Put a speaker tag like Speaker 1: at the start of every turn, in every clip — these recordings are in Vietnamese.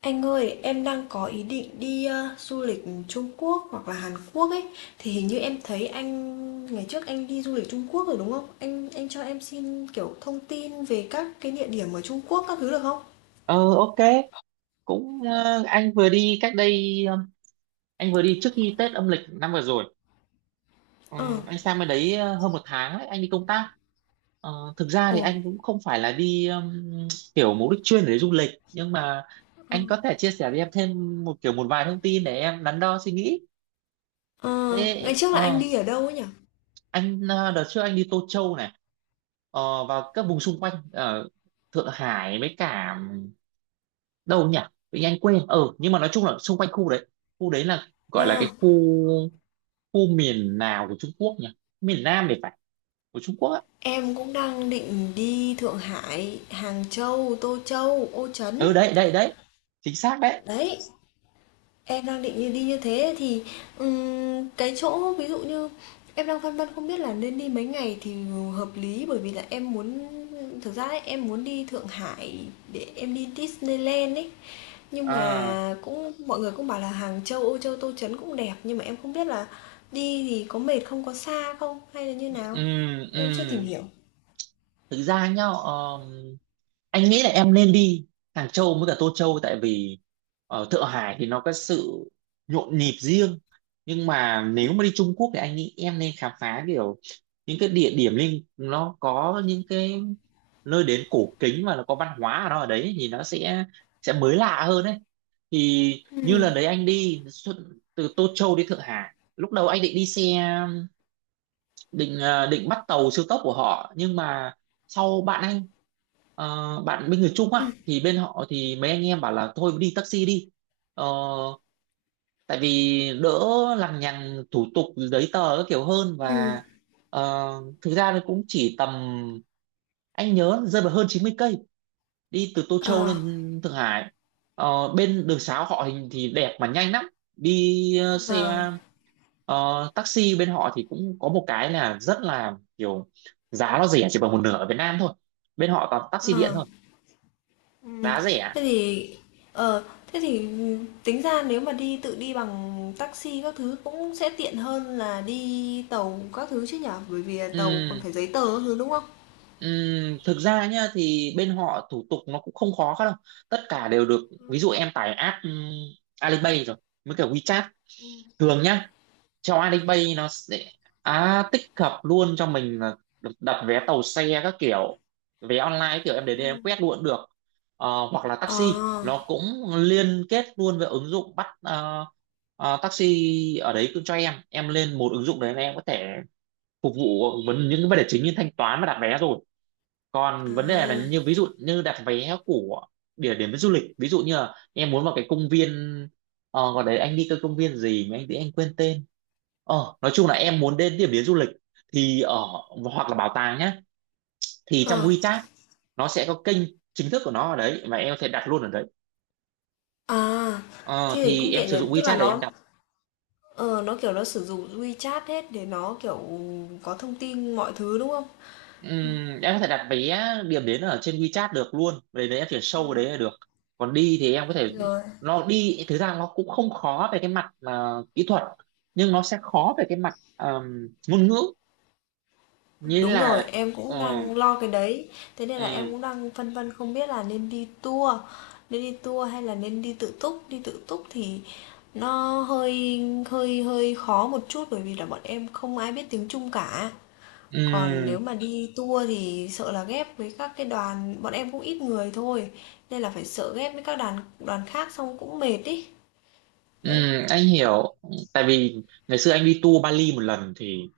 Speaker 1: Anh ơi, em đang có ý định đi du lịch Trung Quốc hoặc là Hàn Quốc ấy. Thì hình như em thấy anh ngày trước anh đi du lịch Trung Quốc rồi đúng không? Anh cho em xin kiểu thông tin về các cái địa điểm ở Trung Quốc các thứ được không?
Speaker 2: Ờ ok. Cũng anh vừa đi trước khi Tết âm lịch năm vừa rồi. Ờ,
Speaker 1: Ờ.
Speaker 2: anh sang bên đấy hơn một tháng ấy, anh đi công tác. Thực ra thì
Speaker 1: Ồ.
Speaker 2: anh cũng không phải là đi kiểu mục đích chuyên để du lịch, nhưng mà
Speaker 1: Ờ.
Speaker 2: anh có thể chia sẻ với em thêm một kiểu một vài thông tin để em đắn đo suy nghĩ.
Speaker 1: Ờ,
Speaker 2: Thế
Speaker 1: ngày trước là anh đi ở đâu ấy nhỉ?
Speaker 2: anh đợt trước anh đi Tô Châu này, và các vùng xung quanh ở Thượng Hải với cả, đâu nhỉ, tự nhiên anh quên, nhưng mà nói chung là xung quanh khu đấy. Khu đấy là
Speaker 1: Ờ,
Speaker 2: gọi là cái khu, khu miền nào của Trung Quốc nhỉ, miền Nam thì phải, của Trung Quốc á.
Speaker 1: em cũng đang định đi Thượng Hải, Hàng Châu, Tô Châu, Ô Trấn.
Speaker 2: Ừ, đấy đấy đấy, chính xác đấy.
Speaker 1: Đấy, em đang định như đi như thế thì, cái chỗ ví dụ như em đang phân vân không biết là nên đi mấy ngày thì hợp lý, bởi vì là em muốn thực ra ấy, em muốn đi Thượng Hải để em đi Disneyland ấy. Nhưng
Speaker 2: À,
Speaker 1: mà cũng mọi người cũng bảo là Hàng Châu, Âu Châu, Tô Trấn cũng đẹp, nhưng mà em không biết là đi thì có mệt không, có xa không hay là như nào?
Speaker 2: ừm,
Speaker 1: Em chưa tìm
Speaker 2: ừm.
Speaker 1: hiểu.
Speaker 2: thực ra nhá, anh nghĩ là em nên đi Hàng Châu với cả Tô Châu, tại vì ở Thượng Hải thì nó có sự nhộn nhịp riêng, nhưng mà nếu mà đi Trung Quốc thì anh nghĩ em nên khám phá kiểu những cái địa điểm liên, nó có những cái nơi đến cổ kính mà nó có văn hóa ở nó ở đấy thì nó sẽ mới lạ hơn đấy. Thì như
Speaker 1: Ừ,
Speaker 2: lần đấy anh đi xuất- từ Tô Châu đi Thượng Hải, lúc đầu anh định đi xe, định định bắt tàu siêu tốc của họ, nhưng mà sau bạn anh, bạn bên người Trung
Speaker 1: ừ,
Speaker 2: á, thì bên họ thì mấy anh em bảo là thôi đi taxi đi. Ờ, Tại vì đỡ lằng nhằng thủ tục giấy tờ các kiểu hơn.
Speaker 1: ừm.
Speaker 2: Và ờ, thực ra nó cũng chỉ tầm, anh nhớ rơi vào hơn 90 cây đi từ Tô Châu
Speaker 1: Ờ,
Speaker 2: lên Thượng Hải. Bên đường sá họ hình thì đẹp mà nhanh lắm. Đi xe
Speaker 1: vâng,
Speaker 2: taxi bên họ thì cũng có một cái là rất là kiểu, giá nó rẻ chỉ bằng một nửa ở Việt Nam thôi. Bên họ toàn taxi điện
Speaker 1: ờ,
Speaker 2: thôi,
Speaker 1: ừm,
Speaker 2: giá rẻ.
Speaker 1: thế thì ờ, thế thì tính ra nếu mà đi tự đi bằng taxi các thứ cũng sẽ tiện hơn là đi tàu các thứ chứ nhở? Bởi vì là tàu còn
Speaker 2: Ừm,
Speaker 1: phải giấy tờ các thứ đúng không?
Speaker 2: thực ra nhá thì bên họ thủ tục nó cũng không khó đâu, tất cả đều được. Ví
Speaker 1: Ừ.
Speaker 2: dụ em tải app Alipay rồi mới cả WeChat. Thường nhá, trong Alipay nó sẽ, à, tích hợp luôn cho mình là được đặt vé tàu xe các kiểu, vé online các kiểu, em đến đây em
Speaker 1: Ừm.
Speaker 2: quét luôn cũng được. Hoặc là taxi
Speaker 1: Ờ,
Speaker 2: nó cũng liên kết luôn với ứng dụng bắt taxi ở đấy, cứ cho em lên một ứng dụng đấy là em có thể phục vụ vấn những cái vấn đề chính như thanh toán và đặt vé rồi.
Speaker 1: à,
Speaker 2: Còn vấn đề là như ví dụ như đặt vé của địa điểm du lịch, ví dụ như là em muốn vào cái công viên, gọi đấy anh đi cái công viên gì mà anh thì anh quên tên, nói chung là em muốn đến điểm đến du lịch thì ở, hoặc là bảo tàng nhá, thì trong
Speaker 1: ờ,
Speaker 2: WeChat nó sẽ có kênh chính thức của nó ở đấy mà em có thể đặt luôn ở đấy.
Speaker 1: à,
Speaker 2: Ờ,
Speaker 1: thế thì
Speaker 2: thì
Speaker 1: cũng
Speaker 2: em
Speaker 1: tiện
Speaker 2: sử
Speaker 1: nhỉ,
Speaker 2: dụng
Speaker 1: tức là
Speaker 2: WeChat để em
Speaker 1: nó
Speaker 2: đặt.
Speaker 1: ờ, nó kiểu nó sử dụng WeChat hết để nó kiểu có thông tin mọi thứ đúng không?
Speaker 2: Em có thể đặt vé điểm đến ở trên WeChat được luôn, về đấy em chuyển sâu
Speaker 1: Ừ.
Speaker 2: vào đấy là được. Còn đi thì em có thể,
Speaker 1: Rồi.
Speaker 2: nó đi thực ra nó cũng không khó về cái mặt mà kỹ thuật, nhưng nó sẽ khó về cái mặt ngôn ngữ, nghĩa
Speaker 1: Đúng rồi,
Speaker 2: là
Speaker 1: em cũng
Speaker 2: ờ,
Speaker 1: đang lo cái đấy. Thế nên là em
Speaker 2: ừm,
Speaker 1: cũng đang phân vân không biết là nên đi tour hay là nên đi tự túc. Đi tự túc thì nó hơi hơi hơi khó một chút bởi vì là bọn em không ai biết tiếng Trung cả. Còn
Speaker 2: ừm,
Speaker 1: nếu mà đi tour thì sợ là ghép với các cái đoàn, bọn em cũng ít người thôi. Nên là phải sợ ghép với các đoàn đoàn khác xong cũng mệt ý. Đấy,
Speaker 2: anh hiểu. Tại vì ngày xưa anh đi tour Bali một lần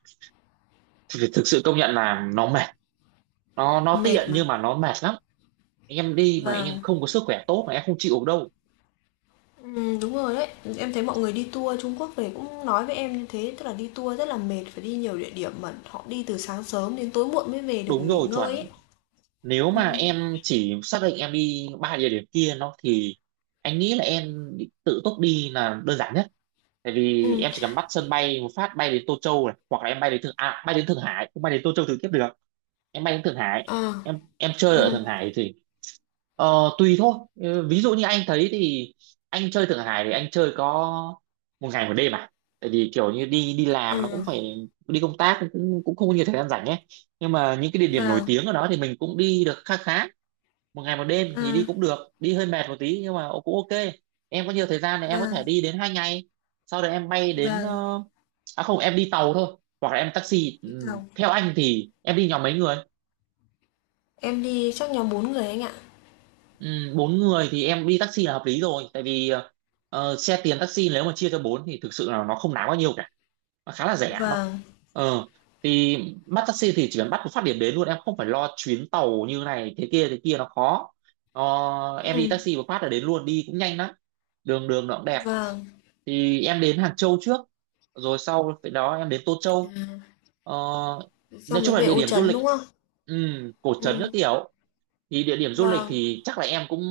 Speaker 2: thì thực sự công nhận là nó mệt, nó
Speaker 1: mệt
Speaker 2: tiện
Speaker 1: mà.
Speaker 2: nhưng mà nó mệt lắm. Em đi mà em
Speaker 1: Vâng.
Speaker 2: không có sức khỏe tốt mà em không chịu được đâu.
Speaker 1: Đúng rồi đấy. Em thấy mọi người đi tour Trung Quốc về cũng nói với em như thế, tức là đi tour rất là mệt, phải đi nhiều địa điểm mà họ đi từ sáng sớm đến tối muộn mới về được
Speaker 2: Đúng
Speaker 1: nghỉ
Speaker 2: rồi,
Speaker 1: ngơi
Speaker 2: chuẩn.
Speaker 1: ấy.
Speaker 2: Nếu mà
Speaker 1: Ừm,
Speaker 2: em chỉ xác định em đi ba địa điểm kia nó thì anh nghĩ là em tự túc đi là đơn giản nhất. Tại vì
Speaker 1: ừm,
Speaker 2: em chỉ cần bắt sân bay một phát bay đến Tô Châu này, hoặc là em bay đến Thượng à, bay đến Thượng Hải cũng bay đến Tô Châu trực tiếp được. Em bay đến Thượng Hải,
Speaker 1: ờ,
Speaker 2: em chơi ở
Speaker 1: ừm,
Speaker 2: Thượng Hải thì tùy thôi. Ừ, ví dụ như anh thấy thì anh chơi Thượng Hải thì anh chơi có một ngày một đêm à. Tại vì kiểu như đi đi
Speaker 1: ờ,
Speaker 2: làm nó cũng phải đi công tác, cũng cũng cũng không có nhiều thời gian rảnh ấy. Nhưng mà những cái địa điểm nổi
Speaker 1: vàng
Speaker 2: tiếng ở đó thì mình cũng đi được khá khá. Một ngày một đêm thì đi
Speaker 1: à,
Speaker 2: cũng được, đi hơi mệt một tí nhưng mà cũng ok. Em có nhiều thời gian thì em có
Speaker 1: vàng
Speaker 2: thể đi đến hai ngày. Sau đó em bay đến
Speaker 1: vàng
Speaker 2: à không, em đi tàu thôi hoặc là em taxi.
Speaker 1: đi
Speaker 2: Ừ,
Speaker 1: tàu.
Speaker 2: theo anh thì em đi nhóm mấy người?
Speaker 1: Em đi chắc nhóm 4 người anh ạ.
Speaker 2: Ừ, bốn người thì em đi taxi là hợp lý rồi, tại vì xe tiền taxi nếu mà chia cho bốn thì thực sự là nó không đáng bao nhiêu cả, nó khá là rẻ nó
Speaker 1: Vàng
Speaker 2: ờ thì bắt taxi thì chỉ cần bắt một phát điểm đến luôn, em không phải lo chuyến tàu như này thế kia nó khó. Ờ, em đi
Speaker 1: ừm,
Speaker 2: taxi một phát là đến luôn, đi cũng nhanh lắm, đường đường nó cũng đẹp.
Speaker 1: vàng
Speaker 2: Thì em đến Hàng Châu trước, rồi sau cái đó em đến Tô
Speaker 1: à,
Speaker 2: Châu. ờ, nói
Speaker 1: xong mới
Speaker 2: chung là
Speaker 1: về
Speaker 2: địa
Speaker 1: Ô
Speaker 2: điểm du
Speaker 1: Trấn
Speaker 2: lịch,
Speaker 1: đúng không?
Speaker 2: ừ, cổ trấn các
Speaker 1: Ừm,
Speaker 2: kiểu. Thì địa điểm du lịch
Speaker 1: vàng
Speaker 2: thì chắc là em cũng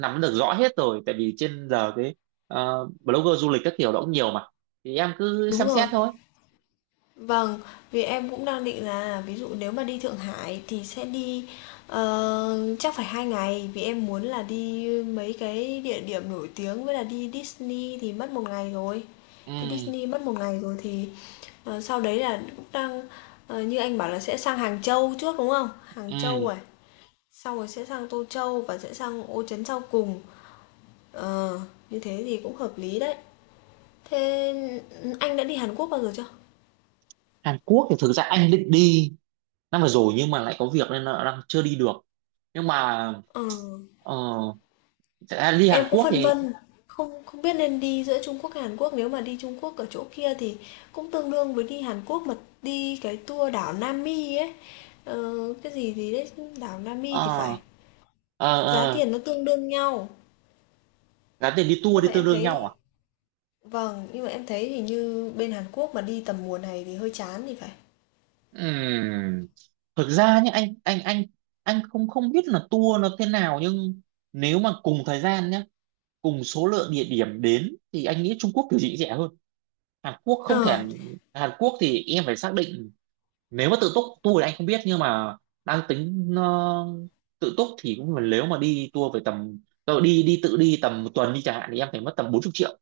Speaker 2: nắm được rõ hết rồi, tại vì trên giờ cái blogger du lịch các kiểu đó cũng nhiều mà, thì em cứ
Speaker 1: đúng
Speaker 2: xem xét
Speaker 1: rồi.
Speaker 2: thôi.
Speaker 1: Vâng, vì em cũng đang định là ví dụ nếu mà đi Thượng Hải thì sẽ đi, ờ, chắc phải 2 ngày vì em muốn là đi mấy cái địa điểm nổi tiếng với là đi Disney thì mất 1 ngày rồi. Đi
Speaker 2: Ừ.
Speaker 1: Disney mất 1 ngày rồi thì, ờ, sau đấy là cũng đang như anh bảo là sẽ sang Hàng Châu trước, đúng không? Hàng Châu
Speaker 2: Ừ.
Speaker 1: rồi sau rồi sẽ sang Tô Châu và sẽ sang Ô Trấn sau cùng. Ờ, như thế thì cũng hợp lý đấy. Thế anh đã đi Hàn Quốc bao giờ chưa?
Speaker 2: Hàn Quốc thì thực ra anh định đi năm vừa rồi nhưng mà lại có việc nên là đang chưa đi được, nhưng mà
Speaker 1: Ờ.
Speaker 2: ờ, thật ra đi Hàn
Speaker 1: Em cũng
Speaker 2: Quốc
Speaker 1: phân
Speaker 2: thì
Speaker 1: vân, không không biết nên đi giữa Trung Quốc hay Hàn Quốc, nếu mà đi Trung Quốc ở chỗ kia thì cũng tương đương với đi Hàn Quốc mà đi cái tour đảo Nam Mi ấy. Ờ, cái gì gì đấy, đảo Nam Mi thì phải.
Speaker 2: ờ ờ
Speaker 1: Giá
Speaker 2: ờ
Speaker 1: tiền nó tương đương nhau.
Speaker 2: giá tiền đi tour
Speaker 1: Nhưng
Speaker 2: đi
Speaker 1: mà
Speaker 2: tương
Speaker 1: em
Speaker 2: đương nhau à?
Speaker 1: thấy vâng, nhưng mà em thấy thì như bên Hàn Quốc mà đi tầm mùa này thì hơi chán thì phải.
Speaker 2: Ừm, thực ra nhé, anh không không biết là tour nó thế nào, nhưng nếu mà cùng thời gian nhé, cùng số lượng địa điểm đến thì anh nghĩ Trung Quốc kiểu gì cũng rẻ hơn Hàn Quốc. Không
Speaker 1: Ờ,
Speaker 2: thể, Hàn Quốc thì em phải xác định, nếu mà tự túc tour thì anh không biết nhưng mà đang tính tự túc thì cũng, nếu mà đi tour về tầm, tự đi tầm một tuần đi chẳng hạn thì em phải mất tầm 40 triệu,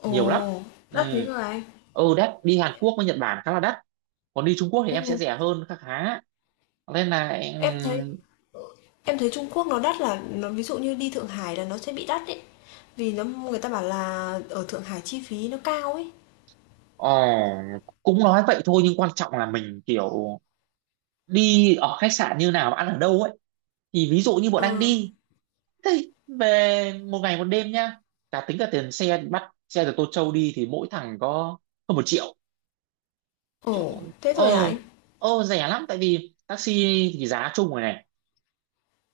Speaker 1: ồ,
Speaker 2: nhiều lắm. Ừ.
Speaker 1: đắt thế rồi anh.
Speaker 2: Ừ, đắt, đi Hàn Quốc với Nhật Bản khá là đắt, còn đi Trung Quốc thì
Speaker 1: Ừ,
Speaker 2: em sẽ rẻ hơn khá khá, nên là em
Speaker 1: em thấy em thấy Trung Quốc nó đắt là nó ví dụ như đi Thượng Hải là nó sẽ bị đắt đấy. Vì nó người ta bảo là ở Thượng Hải chi phí nó cao ấy.
Speaker 2: ờ, cũng nói vậy thôi nhưng quan trọng là mình kiểu đi ở khách sạn như nào, ăn ở đâu ấy. Thì ví dụ như bọn anh
Speaker 1: Ờ.
Speaker 2: đi thế, về một ngày một đêm nhá, cả tính cả tiền xe bắt xe từ Tô Châu đi thì mỗi thằng có hơn một triệu, triệu
Speaker 1: Ồ, thế thôi hả anh?
Speaker 2: ô, ô rẻ lắm. Tại vì taxi thì giá chung rồi này.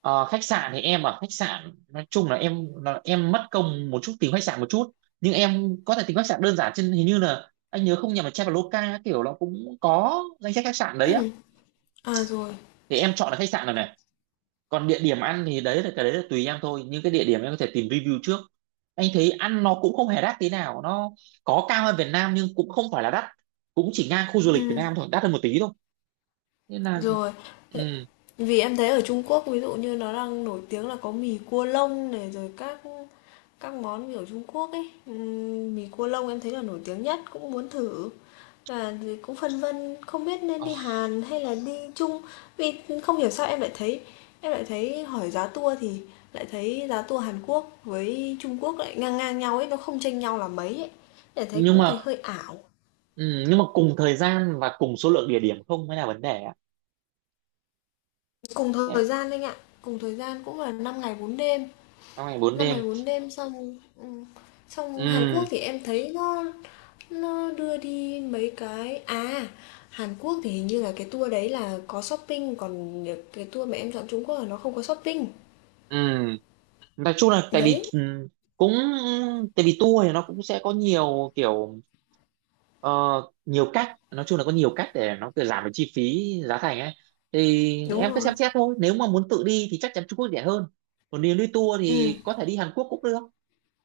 Speaker 2: Ờ, khách sạn thì em ở khách sạn, nói chung là em mất công một chút tìm khách sạn một chút, nhưng em có thể tìm khách sạn đơn giản trên, hình như là anh nhớ không nhầm là Traveloka các kiểu, nó cũng có danh sách khách sạn đấy á.
Speaker 1: Ừm, à rồi.
Speaker 2: Thì em chọn là khách sạn rồi này. Còn địa điểm ăn thì đấy là, cái đấy là tùy em thôi, nhưng cái địa điểm em có thể tìm review trước. Anh thấy ăn nó cũng không hề đắt tí nào, nó có cao hơn Việt Nam nhưng cũng không phải là đắt, cũng chỉ ngang khu du lịch Việt
Speaker 1: Ừm,
Speaker 2: Nam thôi, đắt hơn một tí thôi, nên là
Speaker 1: Rồi, tại
Speaker 2: ừ.
Speaker 1: vì em thấy ở Trung Quốc ví dụ như nó đang nổi tiếng là có mì cua lông này rồi các món kiểu Trung Quốc ấy. Mì cua lông em thấy là nổi tiếng nhất cũng muốn thử. Và thì cũng phân vân không biết nên
Speaker 2: ờ,
Speaker 1: đi Hàn hay là đi Trung vì không hiểu sao em lại thấy hỏi giá tour thì lại thấy giá tour Hàn Quốc với Trung Quốc lại ngang ngang nhau ấy, nó không chênh nhau là mấy ấy. Để thấy
Speaker 2: nhưng
Speaker 1: cũng thấy
Speaker 2: mà
Speaker 1: hơi ảo.
Speaker 2: ừ, nhưng mà cùng thời gian và cùng số lượng địa điểm không mới là vấn đề á.
Speaker 1: Cùng
Speaker 2: Đấy,
Speaker 1: thời gian anh ạ, cùng thời gian cũng là 5 ngày 4 đêm.
Speaker 2: trong ngày bốn
Speaker 1: Năm
Speaker 2: đêm.
Speaker 1: Ngày 4 Đêm xong ừ, xong Hàn
Speaker 2: Ừ,
Speaker 1: Quốc thì em thấy nó đưa đi mấy cái à Hàn Quốc thì hình như là cái tour đấy là có shopping, còn cái tour mà em chọn Trung Quốc là nó không có shopping.
Speaker 2: ừ, nói chung là tại vì
Speaker 1: Đấy,
Speaker 2: cũng tại vì tour thì nó cũng sẽ có nhiều kiểu ờ, nhiều cách, nói chung là có nhiều cách để nó kiểu giảm được chi phí giá thành ấy. Thì
Speaker 1: đúng
Speaker 2: em cứ
Speaker 1: rồi.
Speaker 2: xem xét thôi, nếu mà muốn tự đi thì chắc chắn Trung Quốc rẻ hơn, còn nếu đi tour
Speaker 1: Ừ,
Speaker 2: thì có thể đi Hàn Quốc cũng được,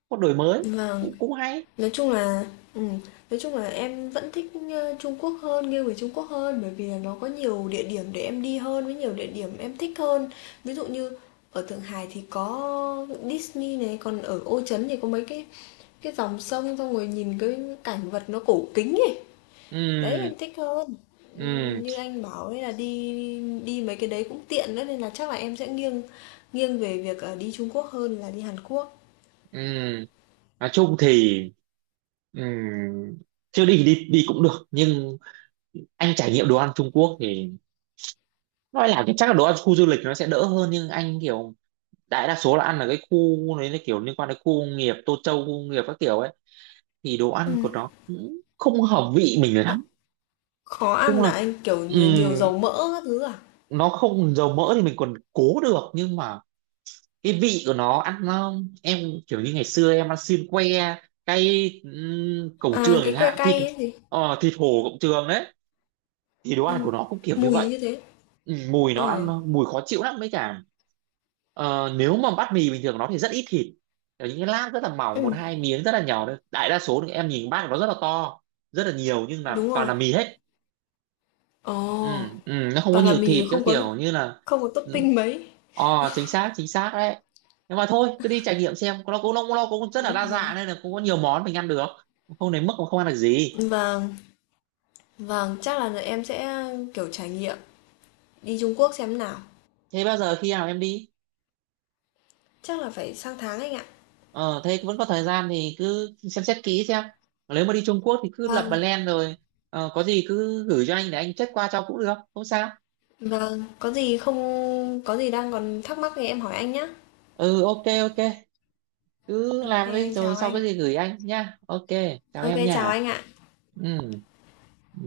Speaker 2: có đổi mới
Speaker 1: vâng,
Speaker 2: cũng cũng hay.
Speaker 1: nói chung là ừm, nói chung là em vẫn thích, ờ, Trung Quốc hơn, nghiêng về Trung Quốc hơn bởi vì là nó có nhiều địa điểm để em đi hơn, với nhiều địa điểm em thích hơn. Ví dụ như ở Thượng Hải thì có Disney này, còn ở Ô Trấn thì có mấy cái dòng sông xong rồi nhìn cái cảnh vật nó cổ kính ấy.
Speaker 2: Ừ.
Speaker 1: Đấy, em thích hơn.
Speaker 2: Ừ.
Speaker 1: Như anh bảo ấy là đi đi mấy cái đấy cũng tiện nữa nên là chắc là em sẽ nghiêng nghiêng về việc, ờ, đi Trung Quốc hơn là đi Hàn Quốc.
Speaker 2: Ừ, nói chung thì ừ, chưa đi thì đi đi cũng được, nhưng anh trải nghiệm đồ ăn Trung Quốc thì nói là cái- chắc là đồ ăn khu du lịch nó sẽ đỡ hơn, nhưng anh kiểu đại đa số là ăn ở cái khu đấy là kiểu liên quan đến khu công nghiệp Tô Châu, khu công nghiệp các kiểu ấy, thì đồ ăn
Speaker 1: Ừm.
Speaker 2: của nó cũng không hợp vị mình lắm.
Speaker 1: Khó ăn
Speaker 2: Chung là
Speaker 1: là anh, kiểu, nhiều
Speaker 2: ừm,
Speaker 1: dầu mỡ các thứ à?
Speaker 2: nó không dầu mỡ thì mình còn cố được, nhưng mà cái vị của nó ăn nó, em kiểu như ngày xưa em ăn xiên que cay cổng
Speaker 1: À,
Speaker 2: trường
Speaker 1: cái
Speaker 2: chẳng
Speaker 1: que
Speaker 2: hạn, thịt
Speaker 1: cay ấy gì?
Speaker 2: thịt hổ cổng trường đấy, thì đồ ăn
Speaker 1: Ừm,
Speaker 2: của nó cũng kiểu như
Speaker 1: mùi
Speaker 2: vậy.
Speaker 1: như thế.
Speaker 2: Ừ, mùi nó ăn,
Speaker 1: Ờ,
Speaker 2: mùi khó chịu lắm. Mấy cả nếu mà bát mì bình thường nó thì rất ít thịt. Kiểu những cái lát rất là mỏng, một
Speaker 1: ừm,
Speaker 2: hai miếng rất là nhỏ thôi, đại đa số thì em nhìn bát của nó rất là to, rất là nhiều nhưng là
Speaker 1: đúng
Speaker 2: toàn
Speaker 1: rồi.
Speaker 2: là mì hết.
Speaker 1: Ồ,
Speaker 2: Ừ, ừ, nó không có
Speaker 1: toàn là
Speaker 2: nhiều
Speaker 1: mì
Speaker 2: thịt, cái
Speaker 1: không có
Speaker 2: kiểu như là
Speaker 1: không có
Speaker 2: ừ,
Speaker 1: topping mấy.
Speaker 2: ờ, chính xác đấy. Nhưng mà thôi cứ đi trải nghiệm xem, nó cũng rất là
Speaker 1: Đúng
Speaker 2: đa
Speaker 1: rồi.
Speaker 2: dạng nên là cũng có nhiều món mình ăn được, không đến mức mà không ăn được gì.
Speaker 1: Vâng, vâng, chắc là em sẽ, kiểu, trải nghiệm đi Trung Quốc xem nào.
Speaker 2: Thế bao giờ khi nào em đi?
Speaker 1: Chắc là phải sang tháng anh ạ.
Speaker 2: Ờ, thế vẫn có thời gian thì cứ xem xét kỹ xem. Nếu mà đi Trung Quốc thì cứ lập
Speaker 1: Vâng,
Speaker 2: plan rồi. Ờ, có gì cứ gửi cho anh để anh check qua cho cũng được. Không sao.
Speaker 1: vâng, có gì không có gì đang còn thắc mắc thì em hỏi anh nhé.
Speaker 2: Ừ, ok, ok. Cứ
Speaker 1: Ok,
Speaker 2: làm đi
Speaker 1: anh
Speaker 2: rồi
Speaker 1: chào
Speaker 2: sau
Speaker 1: anh.
Speaker 2: cái gì gửi anh nhá. Ok, chào
Speaker 1: Ok,
Speaker 2: em
Speaker 1: chào
Speaker 2: nha.
Speaker 1: anh ạ.
Speaker 2: Ừ. Ừ.